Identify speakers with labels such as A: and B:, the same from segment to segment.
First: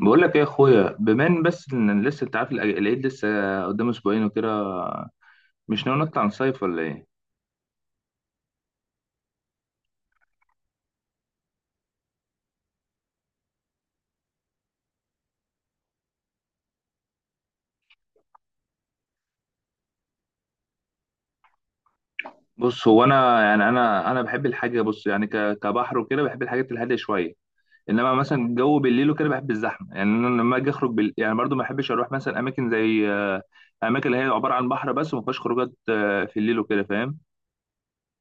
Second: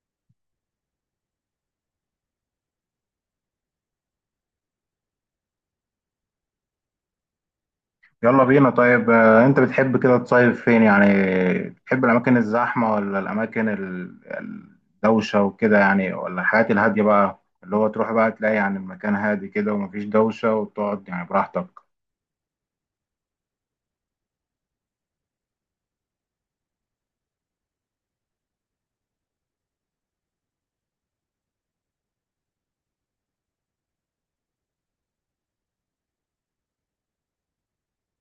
A: بقول لك ايه يا اخويا، بما ان بس ان لسه انت عارف، العيد لسه قدام اسبوعين وكده. مش ناوي نطلع نصيف ولا ايه؟
B: يلا بينا طيب، انت بتحب كده تصيف فين يعني؟ بتحب الاماكن الزحمه ولا الاماكن الدوشه وكده يعني، ولا الحاجات الهاديه بقى، اللي هو تروح بقى تلاقي يعني المكان هادي كده ومفيش دوشه، وتقعد يعني براحتك.
A: بص، هو انا يعني انا بحب الحاجه، بص، يعني كبحر وكده، بحب الحاجات الهاديه شويه. انما مثلا الجو بالليل وكده بحب الزحمه، يعني انا لما اجي اخرج بال... يعني برضو ما بحبش اروح مثلا اماكن زي اماكن اللي هي عباره عن بحر بس وما فيهاش خروجات في الليل وكده، فاهم؟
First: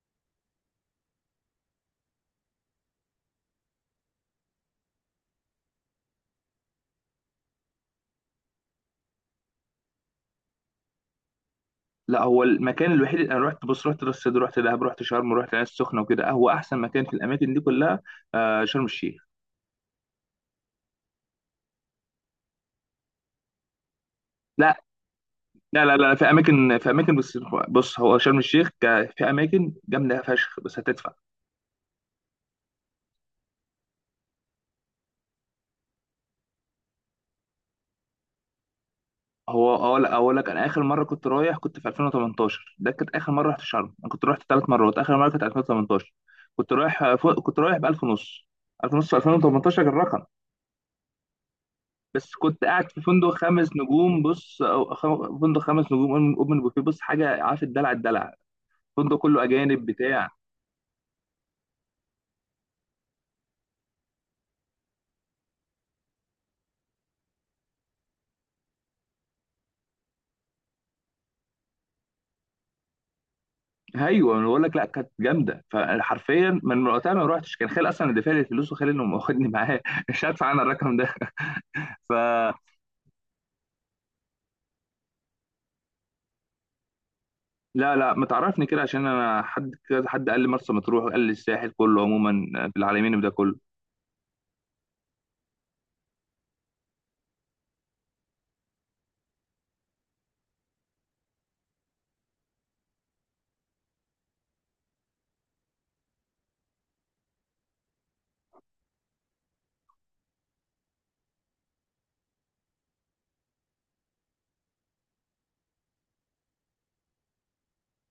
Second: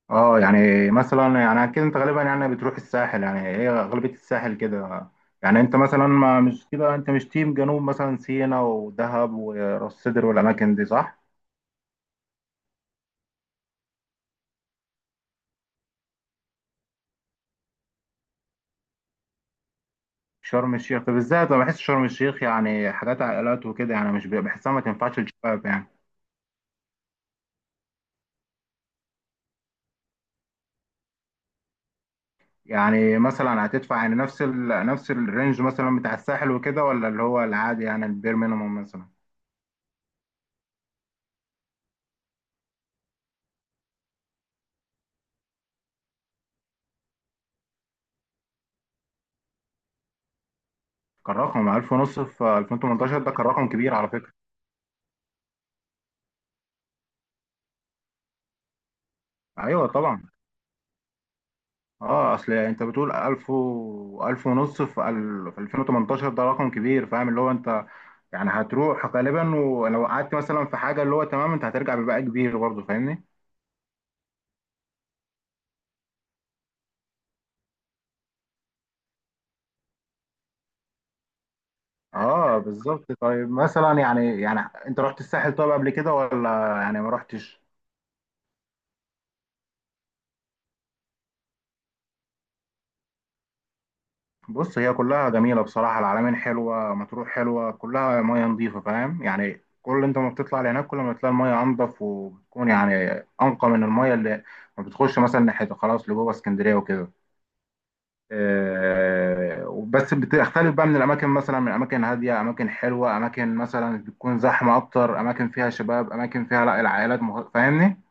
B: اه، يعني مثلا يعني اكيد انت غالبا يعني بتروح الساحل، يعني هي غالبيه الساحل كده. يعني انت مثلا ما مش كده، انت مش تيم جنوب، مثلا سينا ودهب وراس سدر والاماكن دي، صح؟
A: لا، هو المكان الوحيد اللي انا رحت، بص، رحت راس سدر، رحت دهب، رحت شرم، رحت العين السخنه وكده، هو احسن مكان في الاماكن دي كلها شرم الشيخ.
B: شرم الشيخ بالذات انا بحس شرم الشيخ يعني حاجات عائلات وكده، يعني مش بحسها
A: لا
B: ما تنفعش للشباب
A: لا
B: يعني.
A: لا لا، في اماكن بس. بص هو شرم الشيخ، في اماكن جامده فشخ، بس هتدفع.
B: يعني مثلا هتدفع يعني نفس الرينج مثلا بتاع الساحل وكده، ولا اللي هو العادي يعني البير مينيموم مثلا؟
A: هو اقول لك، انا اخر مره كنت رايح كنت في 2018، ده كانت اخر مره رحت شرم، انا كنت رحت 3 مرات، اخر مره كانت 2018. كنت رايح فوق، كنت رايح ب 1000 ونص. 1000 ونص في 2018 كان رقم.
B: كان رقم 1000 ونص
A: بس
B: في
A: كنت قاعد في
B: 2018،
A: فندق
B: ده كان
A: خمس
B: رقم كبير على
A: نجوم
B: فكرة.
A: بص، فندق خمس نجوم، اوبن أوبن بوفيه، بص حاجه، عارف، الدلع الدلع، فندق كله اجانب
B: ايوه طبعا.
A: بتاع.
B: اه، اصل انت بتقول 1000 و 1000 ونص في في 2018، ده رقم كبير، فاهم؟ اللي هو انت يعني هتروح غالبا، ولو قعدت مثلا في حاجة اللي هو تمام انت هترجع بباقي كبير برضه، فاهمني؟
A: ايوه انا بقول لك، لا كانت جامده فحرفيا من وقتها ما روحتش، كان خالي اصلا اللي دافع لي الفلوس، وخالي اللي واخدني معاه مش هدفع انا الرقم ده. ف...
B: اه بالظبط. طيب مثلا يعني انت رحت الساحل طيب قبل كده ولا يعني ما رحتش؟
A: لا لا، ما تعرفني كده، عشان انا حد كذا حد قال لي مرسى مطروح، وقال لي الساحل كله عموما في العالمين ده كله.
B: بص هي كلها جميله بصراحه، العلمين حلوه، مطروح حلوه، كلها ميه نظيفه فاهم، يعني كل انت ما بتطلع لهناك كل ما تلاقي الميه انضف، وبتكون يعني انقى من الميه اللي ما بتخش مثلا ناحيه، خلاص لجوه اسكندريه وكده. آه بس بتختلف بقى من الاماكن، مثلا من اماكن هاديه، اماكن حلوه، اماكن مثلا بتكون زحمه اكتر، اماكن فيها شباب، اماكن فيها لا العائلات فاهمني؟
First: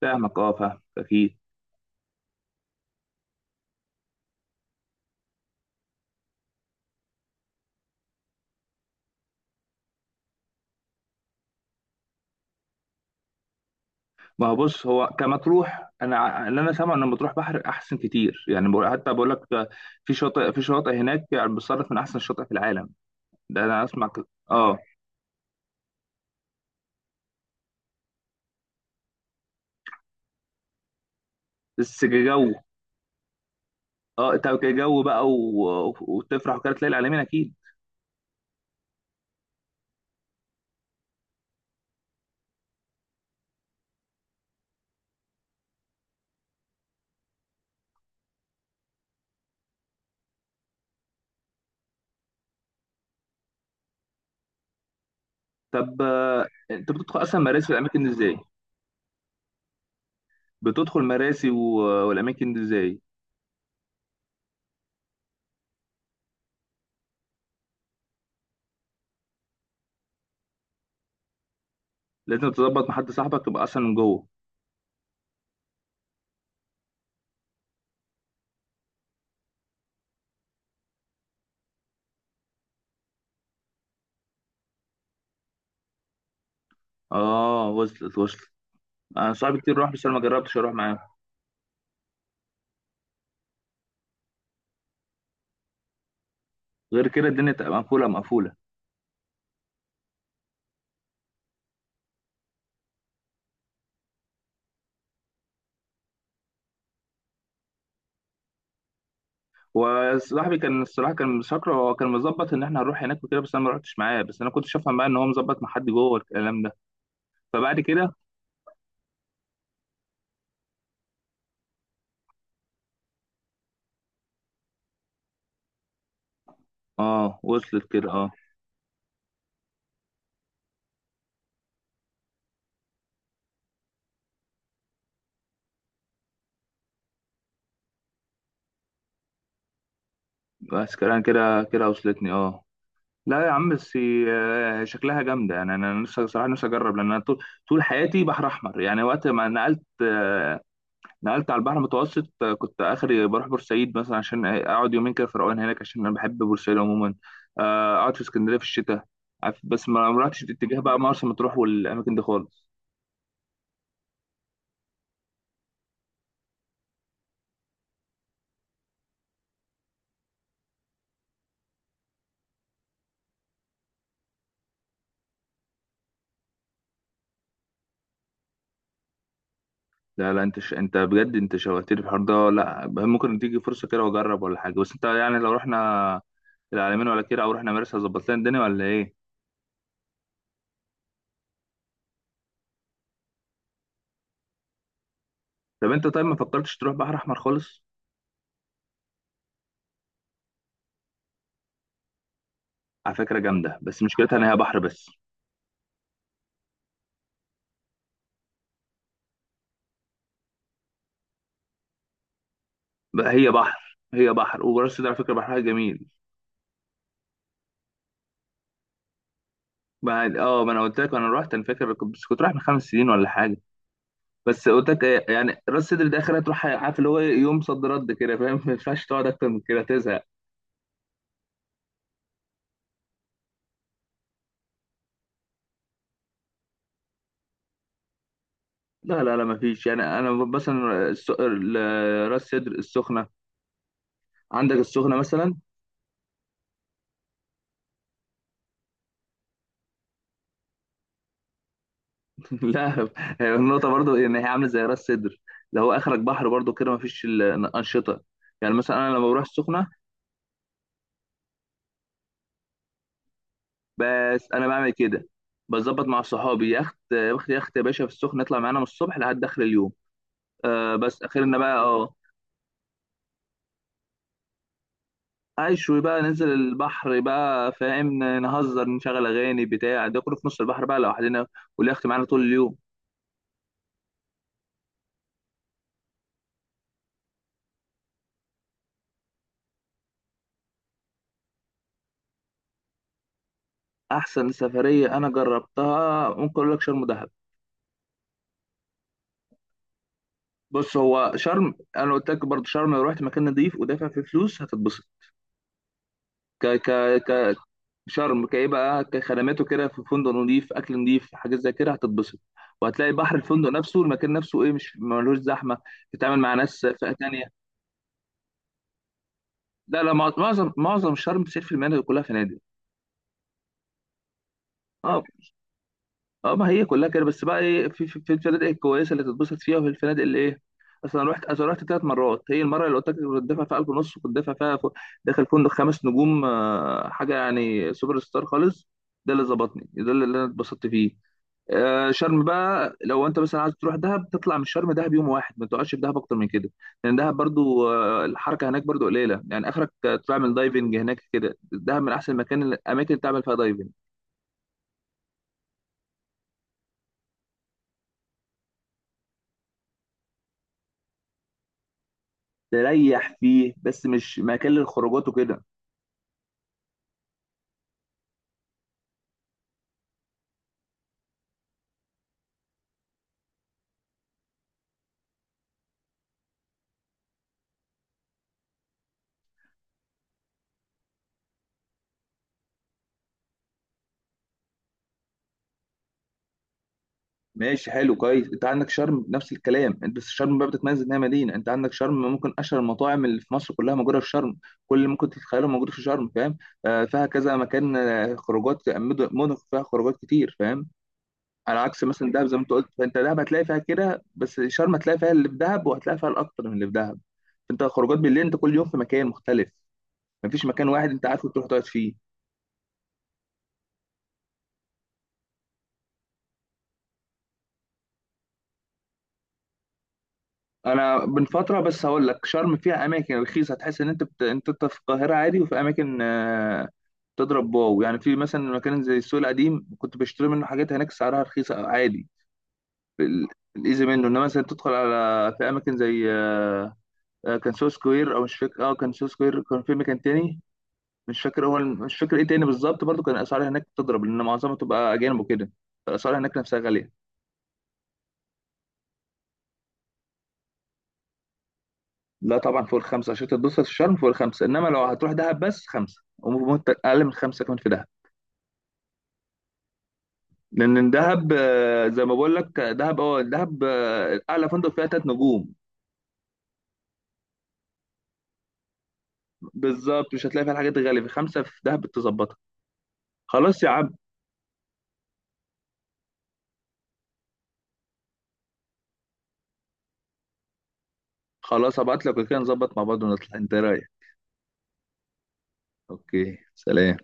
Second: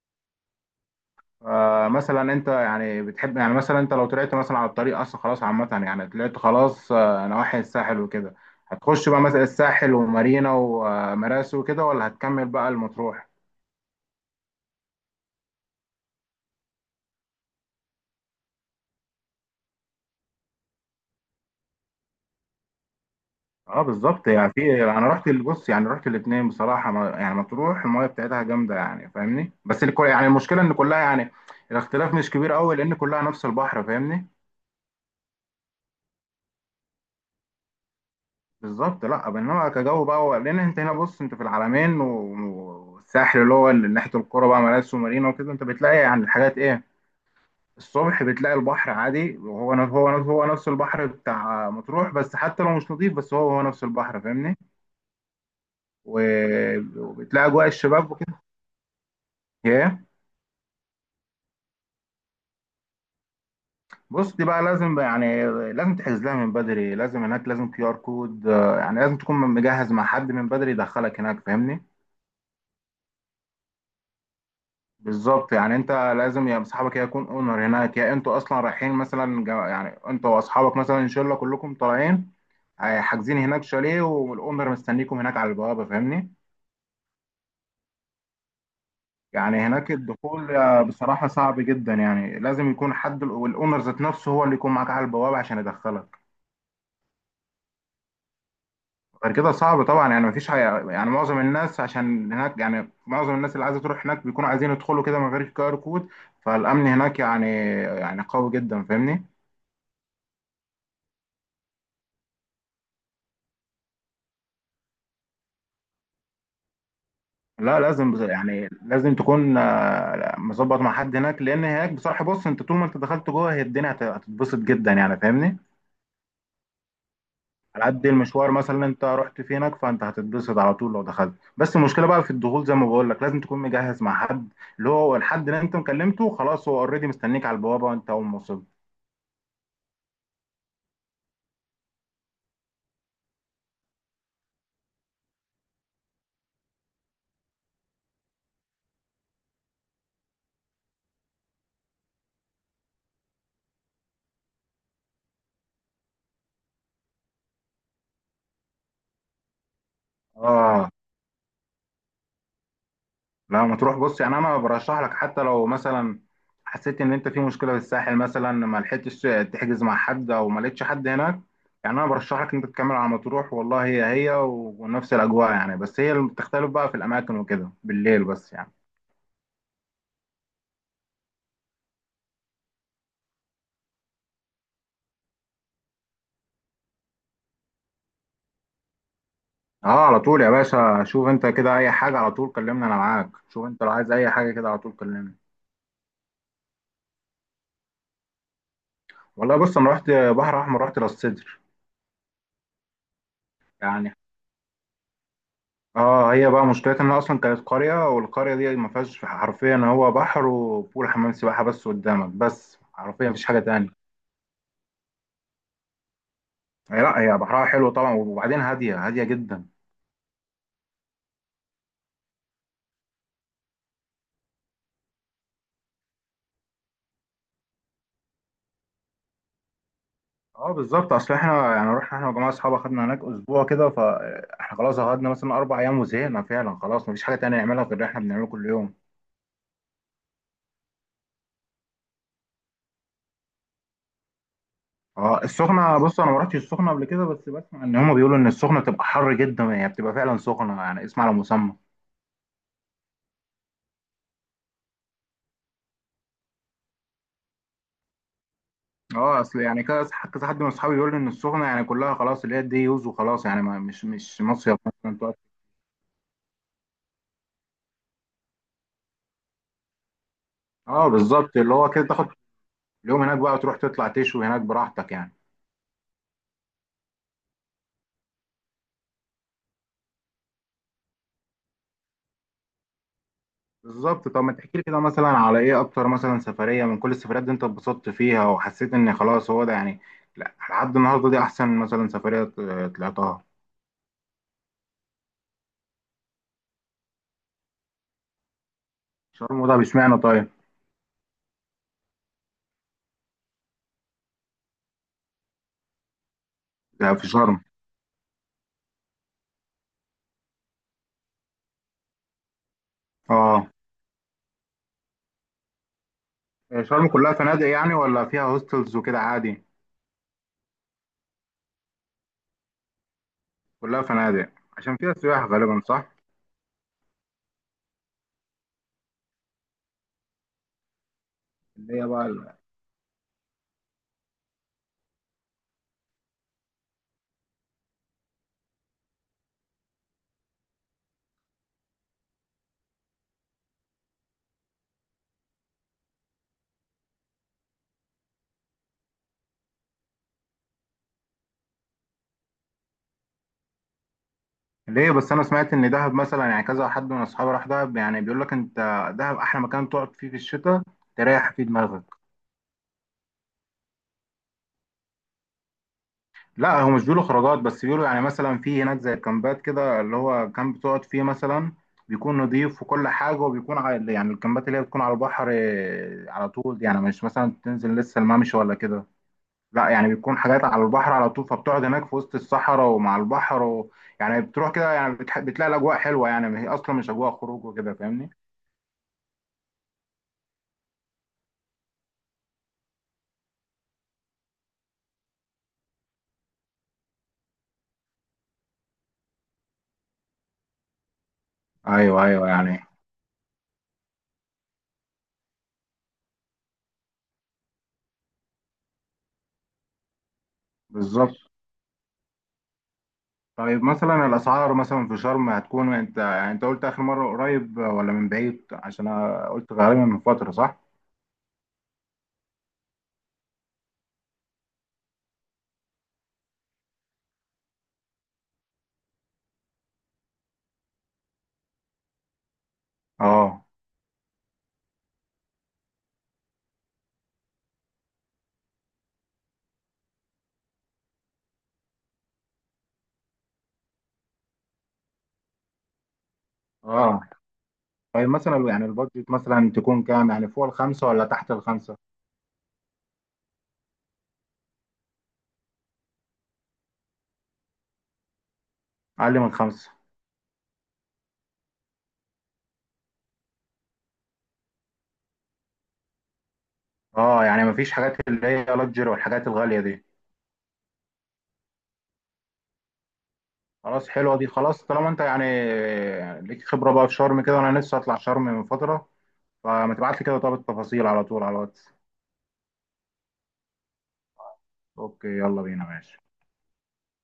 A: فاهمك، اه، فاهمك اكيد.
B: مثلا انت يعني بتحب، يعني مثلا انت لو طلعت مثلا على الطريق اصلا خلاص عامة، يعني طلعت خلاص نواحي الساحل وكده، هتخش بقى مثلا الساحل ومارينا ومراسي وكده، ولا هتكمل بقى المطروح؟
A: ما هو بص، هو كمطروح، انا اللي انا سامع ان مطروح بحر احسن كتير، يعني حتى بقول لك ده، في شاطئ هناك يعني بتصنف من احسن الشاطئ في العالم، ده
B: اه
A: انا اسمع كده،
B: بالظبط. يعني
A: اه.
B: في انا بص يعني رحت الاثنين بصراحة، ما يعني مطروح المايه بتاعتها جامدة يعني، فاهمني؟ بس الكل يعني المشكلة ان كلها يعني
A: بس
B: الاختلاف مش
A: جو،
B: كبير قوي، لان كلها نفس البحر، فاهمني؟
A: اه، انت جو بقى وتفرح وكده تلاقي العالمين اكيد.
B: بالظبط. لا انما كجو بقى لان انت هنا بص، انت في العلمين والساحل اللي هو اللي ناحيه القرى بقى، مراسي ومارينا وكده، انت بتلاقي يعني الحاجات ايه. الصبح بتلاقي البحر عادي وهو ن- هو ن- هو نفس البحر بتاع مطروح، بس حتى لو مش نظيف بس هو نفس البحر، فاهمني.
A: طب انت بتدخل اصلا
B: وبتلاقي
A: مراسي
B: اجواء
A: في الاماكن دي
B: الشباب
A: ازاي؟
B: وكده. ايه.
A: بتدخل مراسي والاماكن دي ازاي؟
B: بص دي بقى لازم بقى يعني، لازم تحجز لها من بدري، لازم هناك لازم QR كود، يعني لازم تكون مجهز مع حد من بدري يدخلك هناك، فاهمني.
A: لازم تظبط مع حد، صاحبك تبقى اصلا من جوه.
B: بالظبط، يعني انت لازم يا صاحبك يا يكون اونر هناك، يا انتوا اصلا رايحين مثلا يعني انتوا واصحابك مثلا ان شاء الله كلكم طالعين، حاجزين هناك شاليه، والاونر مستنيكم هناك على البوابه، فاهمني.
A: اه، وصلت. انا
B: يعني
A: صاحبي كتير
B: هناك
A: راح، بس انا ما
B: الدخول
A: جربتش اروح معاه.
B: بصراحه صعب جدا، يعني لازم يكون حد والاونر ذات نفسه هو اللي يكون معاك على البوابه عشان يدخلك.
A: غير كده الدنيا تبقى مقفوله مقفوله.
B: غير كده صعب طبعا، يعني مفيش حاجة، يعني معظم الناس عشان هناك، يعني معظم الناس اللي عايزه تروح هناك بيكونوا عايزين يدخلوا كده من غير كار كود، فالامن هناك يعني، يعني قوي جدا، فاهمني.
A: وصاحبي كان الصراحه كان مسكر، هو كان مظبط ان احنا هنروح هناك وكده، بس انا ما رحتش معاه، بس انا كنت شايفها بقى ان هو مظبط مع حد جوه الكلام ده. فبعد
B: لا لازم
A: كده،
B: يعني لازم تكون مظبط مع حد هناك، لان هناك بصراحه بص، انت طول ما انت دخلت جوه هي الدنيا هتتبسط جدا يعني، فاهمني.
A: اه وصلت
B: على قد
A: كده، اه.
B: المشوار مثلا انت رحت في هناك، فانت هتتبسط على طول لو دخلت، بس المشكله بقى في الدخول زي ما بقول لك لازم تكون مجهز مع حد، اللي هو الحد اللي انت مكلمته خلاص هو اوريدي مستنيك على البوابه وانت اول ما وصلت.
A: بس كده كده كده وصلتني، اه. لا يا عم، بس شكلها جامده، يعني انا نفسي صراحه، نفسي اجرب، لان انا طول حياتي بحر احمر، يعني وقت ما نقلت، نقلت على البحر المتوسط، كنت اخري بروح بورسعيد مثلا عشان اقعد يومين كده في روقان هناك، عشان انا بحب بورسعيد عموما، اقعد في اسكندريه في الشتاء، عارف، بس ما رحتش اتجاه
B: اه
A: بقى مرسى مطروح والاماكن دي خالص.
B: لا ما تروح، بص يعني انا برشح لك، حتى لو مثلا حسيت ان انت في مشكله في الساحل مثلا، ما لحقتش تحجز مع حد او ما لقيتش حد هناك، يعني انا برشح لك ان انت تكمل على مطروح، والله هي و- ونفس الاجواء يعني، بس هي اللي بتختلف بقى في الاماكن وكده بالليل بس يعني.
A: لا لا، انت بجد انت شوقتني في الحوار ده. لا، ممكن تيجي فرصه كده واجرب ولا حاجه، بس انت يعني لو رحنا العلمين ولا كده، او رحنا مرسى، ظبط لنا الدنيا ولا ايه؟
B: اه، على طول يا باشا، شوف انت كده اي حاجه على طول كلمني انا معاك، شوف انت لو عايز اي حاجه كده على طول كلمني.
A: طب انت، طيب، ما فكرتش تروح بحر احمر خالص؟
B: والله بص انا رحت بحر احمر، رحت راس سدر
A: على فكره جامده، بس
B: يعني.
A: مشكلتها ان هي بحر بس.
B: اه هي بقى مشكلتها انها اصلا كانت قريه، والقريه دي ما فيهاش حرفيا، هو بحر وبول حمام سباحه بس قدامك بس، حرفيا
A: بقى
B: مفيش
A: هي
B: حاجه
A: بحر،
B: تانية.
A: هي بحر، وراس سدر على فكره بحرها جميل.
B: هي لا، هي بحرها حلو طبعا، وبعدين هاديه هاديه جدا.
A: بعد ما انا قلت لك انا رحت، انا فاكر بس كنت رايح من 5 سنين ولا حاجه. بس قلت لك ايه، يعني راس سدر ده اخرها تروح، عارف، اللي هو يوم صد رد كده فاهم ما ينفعش تقعد اكتر من كده، تزهق.
B: اه بالظبط، اصل احنا يعني رحنا احنا وجماعه اصحاب، اخدنا هناك اسبوع كده، فاحنا خلاص قعدنا مثلا اربع ايام وزهقنا فعلا، خلاص مفيش حاجه تانية نعملها غير اللي احنا بنعمله كل يوم.
A: لا لا لا، ما فيش، يعني انا مثلا، راس سدر، السخنه، عندك السخنه
B: اه
A: مثلا.
B: السخنه، بص انا ما رحتش السخنه قبل كده، بس بسمع ان هم بيقولوا ان السخنه بتبقى حر جدا، يعني بتبقى فعلا سخنه، يعني اسمع على مسمى.
A: لا، هي النقطة برضو إن هي عاملة زي راس سدر. ده هو آخرك بحر برضو كده، مفيش الأنشطة. يعني مثلا أنا لما
B: اه
A: بروح
B: اصل يعني
A: السخنة،
B: كذا كذا حد من اصحابي بيقول لي ان السخنه يعني كلها خلاص اللي هي دي يوز وخلاص، يعني ما مش
A: بس أنا
B: مصيف
A: بعمل
B: مثلا
A: كده،
B: تقعد.
A: بظبط مع صحابي، يخت يخت يخت يا باشا، في السخنة يطلع معانا من الصبح لحد آخر اليوم.
B: اه
A: بس
B: بالظبط،
A: آخرنا
B: اللي
A: بقى،
B: هو كده
A: أه،
B: تاخد اليوم هناك بقى وتروح تطلع تشوي هناك براحتك يعني.
A: أشوي بقى ننزل البحر بقى، فاهم، نهزر، نشغل أغاني بتاع ده كله في نص البحر بقى لوحدنا، واليخت معانا طول اليوم.
B: بالظبط. طب ما تحكي لي كده مثلا على ايه اكتر مثلا سفريه من كل السفريات دي انت اتبسطت فيها وحسيت ان خلاص هو ده يعني، لا لحد النهارده دي احسن مثلا سفريه طلعتها؟
A: أحسن سفرية أنا جربتها، ممكن أقول لك شرم.
B: شرم، ده اشمعنى طيب؟
A: بص هو شرم، انا قلت لك برضه شرم لو رحت مكان نظيف ودافع فيه فلوس هتتبسط. ك ك
B: ده في
A: ك
B: شرم.
A: شرم كايه بقى، كخدماته كده، في فندق نظيف، اكل نظيف، حاجات زي كده، هتتبسط. وهتلاقي بحر
B: اه.
A: الفندق نفسه، المكان نفسه، ايه، مش ملوش زحمه، تتعامل مع
B: آه،
A: ناس
B: شرم
A: فئه
B: كلها
A: تانيه.
B: فنادق يعني، ولا فيها هوستلز وكده عادي؟
A: لا لا، معظم شرم 90% من المناطق كلها فنادق.
B: كلها فنادق، عشان فيها
A: اه،
B: سياح غالبا، صح؟
A: اه، ما هي كلها كده، بس بقى ايه، في الفنادق الكويسه اللي تتبسط فيها، وفي الفنادق اللي ايه. اصل انا رحت اصل رحت
B: اللي
A: ثلاث
B: هي
A: مرات،
B: بقى.
A: هي المره اللي قلت لك كنت دافع فيها 1000 ونص، كنت دافع فيها فوق، داخل فندق خمس نجوم، حاجه يعني سوبر ستار خالص، ده اللي ظبطني، ده اللي انا اتبسطت فيه. شرم بقى لو انت مثلا عايز تروح دهب، تطلع من شرم دهب يوم واحد، ما تقعدش في دهب اكتر من كده، لان دهب برضو، الحركه هناك برضو قليله، يعني اخرك تعمل دايفنج هناك كده، دهب من احسن الاماكن اللي تعمل فيها دايفنج.
B: ليه بس، انا سمعت ان دهب مثلا، يعني كذا حد من اصحابي راح دهب يعني بيقول لك انت دهب احلى مكان تقعد فيه في الشتاء، تريح فيه دماغك.
A: تريح فيه، بس مش مكان للخروجات وكده.
B: لا هو مش بيقولوا خروجات، بس بيقولوا يعني مثلا في هناك زي الكامبات كده، اللي هو كامب بتقعد فيه مثلا بيكون نضيف وكل حاجه، وبيكون على يعني الكامبات اللي هي بتكون على البحر على طول، يعني مش مثلا تنزل لسه الممشى ولا كده، لا يعني بيكون حاجات على البحر على طول، فبتقعد هناك في وسط الصحراء ومع البحر يعني بتروح كده، يعني بتلاقي الاجواء حلوه، يعني هي اصلا مش اجواء خروج
A: ماشي،
B: وكده،
A: حلو،
B: فاهمني.
A: كويس. انت عندك شرم نفس الكلام، انت بس شرم بقى بتتميز انها مدينه، انت عندك شرم ممكن اشهر المطاعم اللي في مصر كلها موجوده في شرم، كل اللي ممكن تتخيله موجود في شرم، فاهم. فيها كذا مكان، خروجات، مدن فيها خروجات كتير، فاهم. على عكس
B: ايوه
A: مثلا دهب،
B: ايوه،
A: زي ما انت
B: يعني.
A: قلت، فانت دهب هتلاقي فيها كده بس، شرم هتلاقي فيها اللي في دهب، وهتلاقي فيها الاكتر من اللي في دهب. انت خروجات بالليل انت كل يوم في مكان مختلف، مفيش مكان واحد انت
B: بالظبط.
A: عارفه تروح تقعد فيه.
B: طيب مثلا الاسعار مثلا في شرم هتكون، انت يعني انت قلت اخر مره قريب ولا من بعيد؟ عشان انا قلت غالبا من فتره، صح؟
A: انا من فتره، بس هقول لك شرم فيها اماكن رخيصه هتحس ان انت انت في القاهره عادي، وفي اماكن تضرب واو، يعني في مثلا مكان زي السوق القديم كنت بشتري منه حاجات هناك سعرها رخيصه عادي، ال-
B: اه.
A: الايزي منه. انما مثلا تدخل على في اماكن زي كان سو سكوير، او مش فاكر، اه، كان سو سكوير، كان في مكان تاني مش فاكر، هو مش فاكر ايه تاني بالظبط، برضو كان الاسعار هناك تضرب لان معظمها تبقى اجانب وكده، فالاسعار هناك نفسها غاليه.
B: اه طيب مثلا يعني البادجت مثلا تكون كام؟ يعني فوق الخمسه ولا تحت الخمسه؟
A: لا طبعا فوق الخمسة عشان تتبسط في الشرم فوق الخمسة، إنما لو هتروح دهب بس خمسة، وممكن أقل من خمسة كمان في دهب.
B: اقل من خمسه؟
A: لأن دهب، زي ما بقول لك، دهب أعلى فندق فيها 3 نجوم.
B: اه يعني مفيش حاجات اللي هي لاكجري والحاجات الغاليه دي.
A: بالظبط، مش هتلاقي فيها الحاجات الغالية، في خمسة في دهب تظبطها. خلاص يا
B: خلاص
A: عم.
B: حلوه دي، خلاص طالما انت يعني ليك خبره بقى في شرم كده، وانا لسه اطلع شرم من فتره، فما تبعت لي كده طب التفاصيل على طول على الواتس.
A: خلاص هبعت لك وكده نظبط مع بعض ونطلع. أنت رايح.
B: اوكي يلا بينا ماشي.
A: أوكي سلام.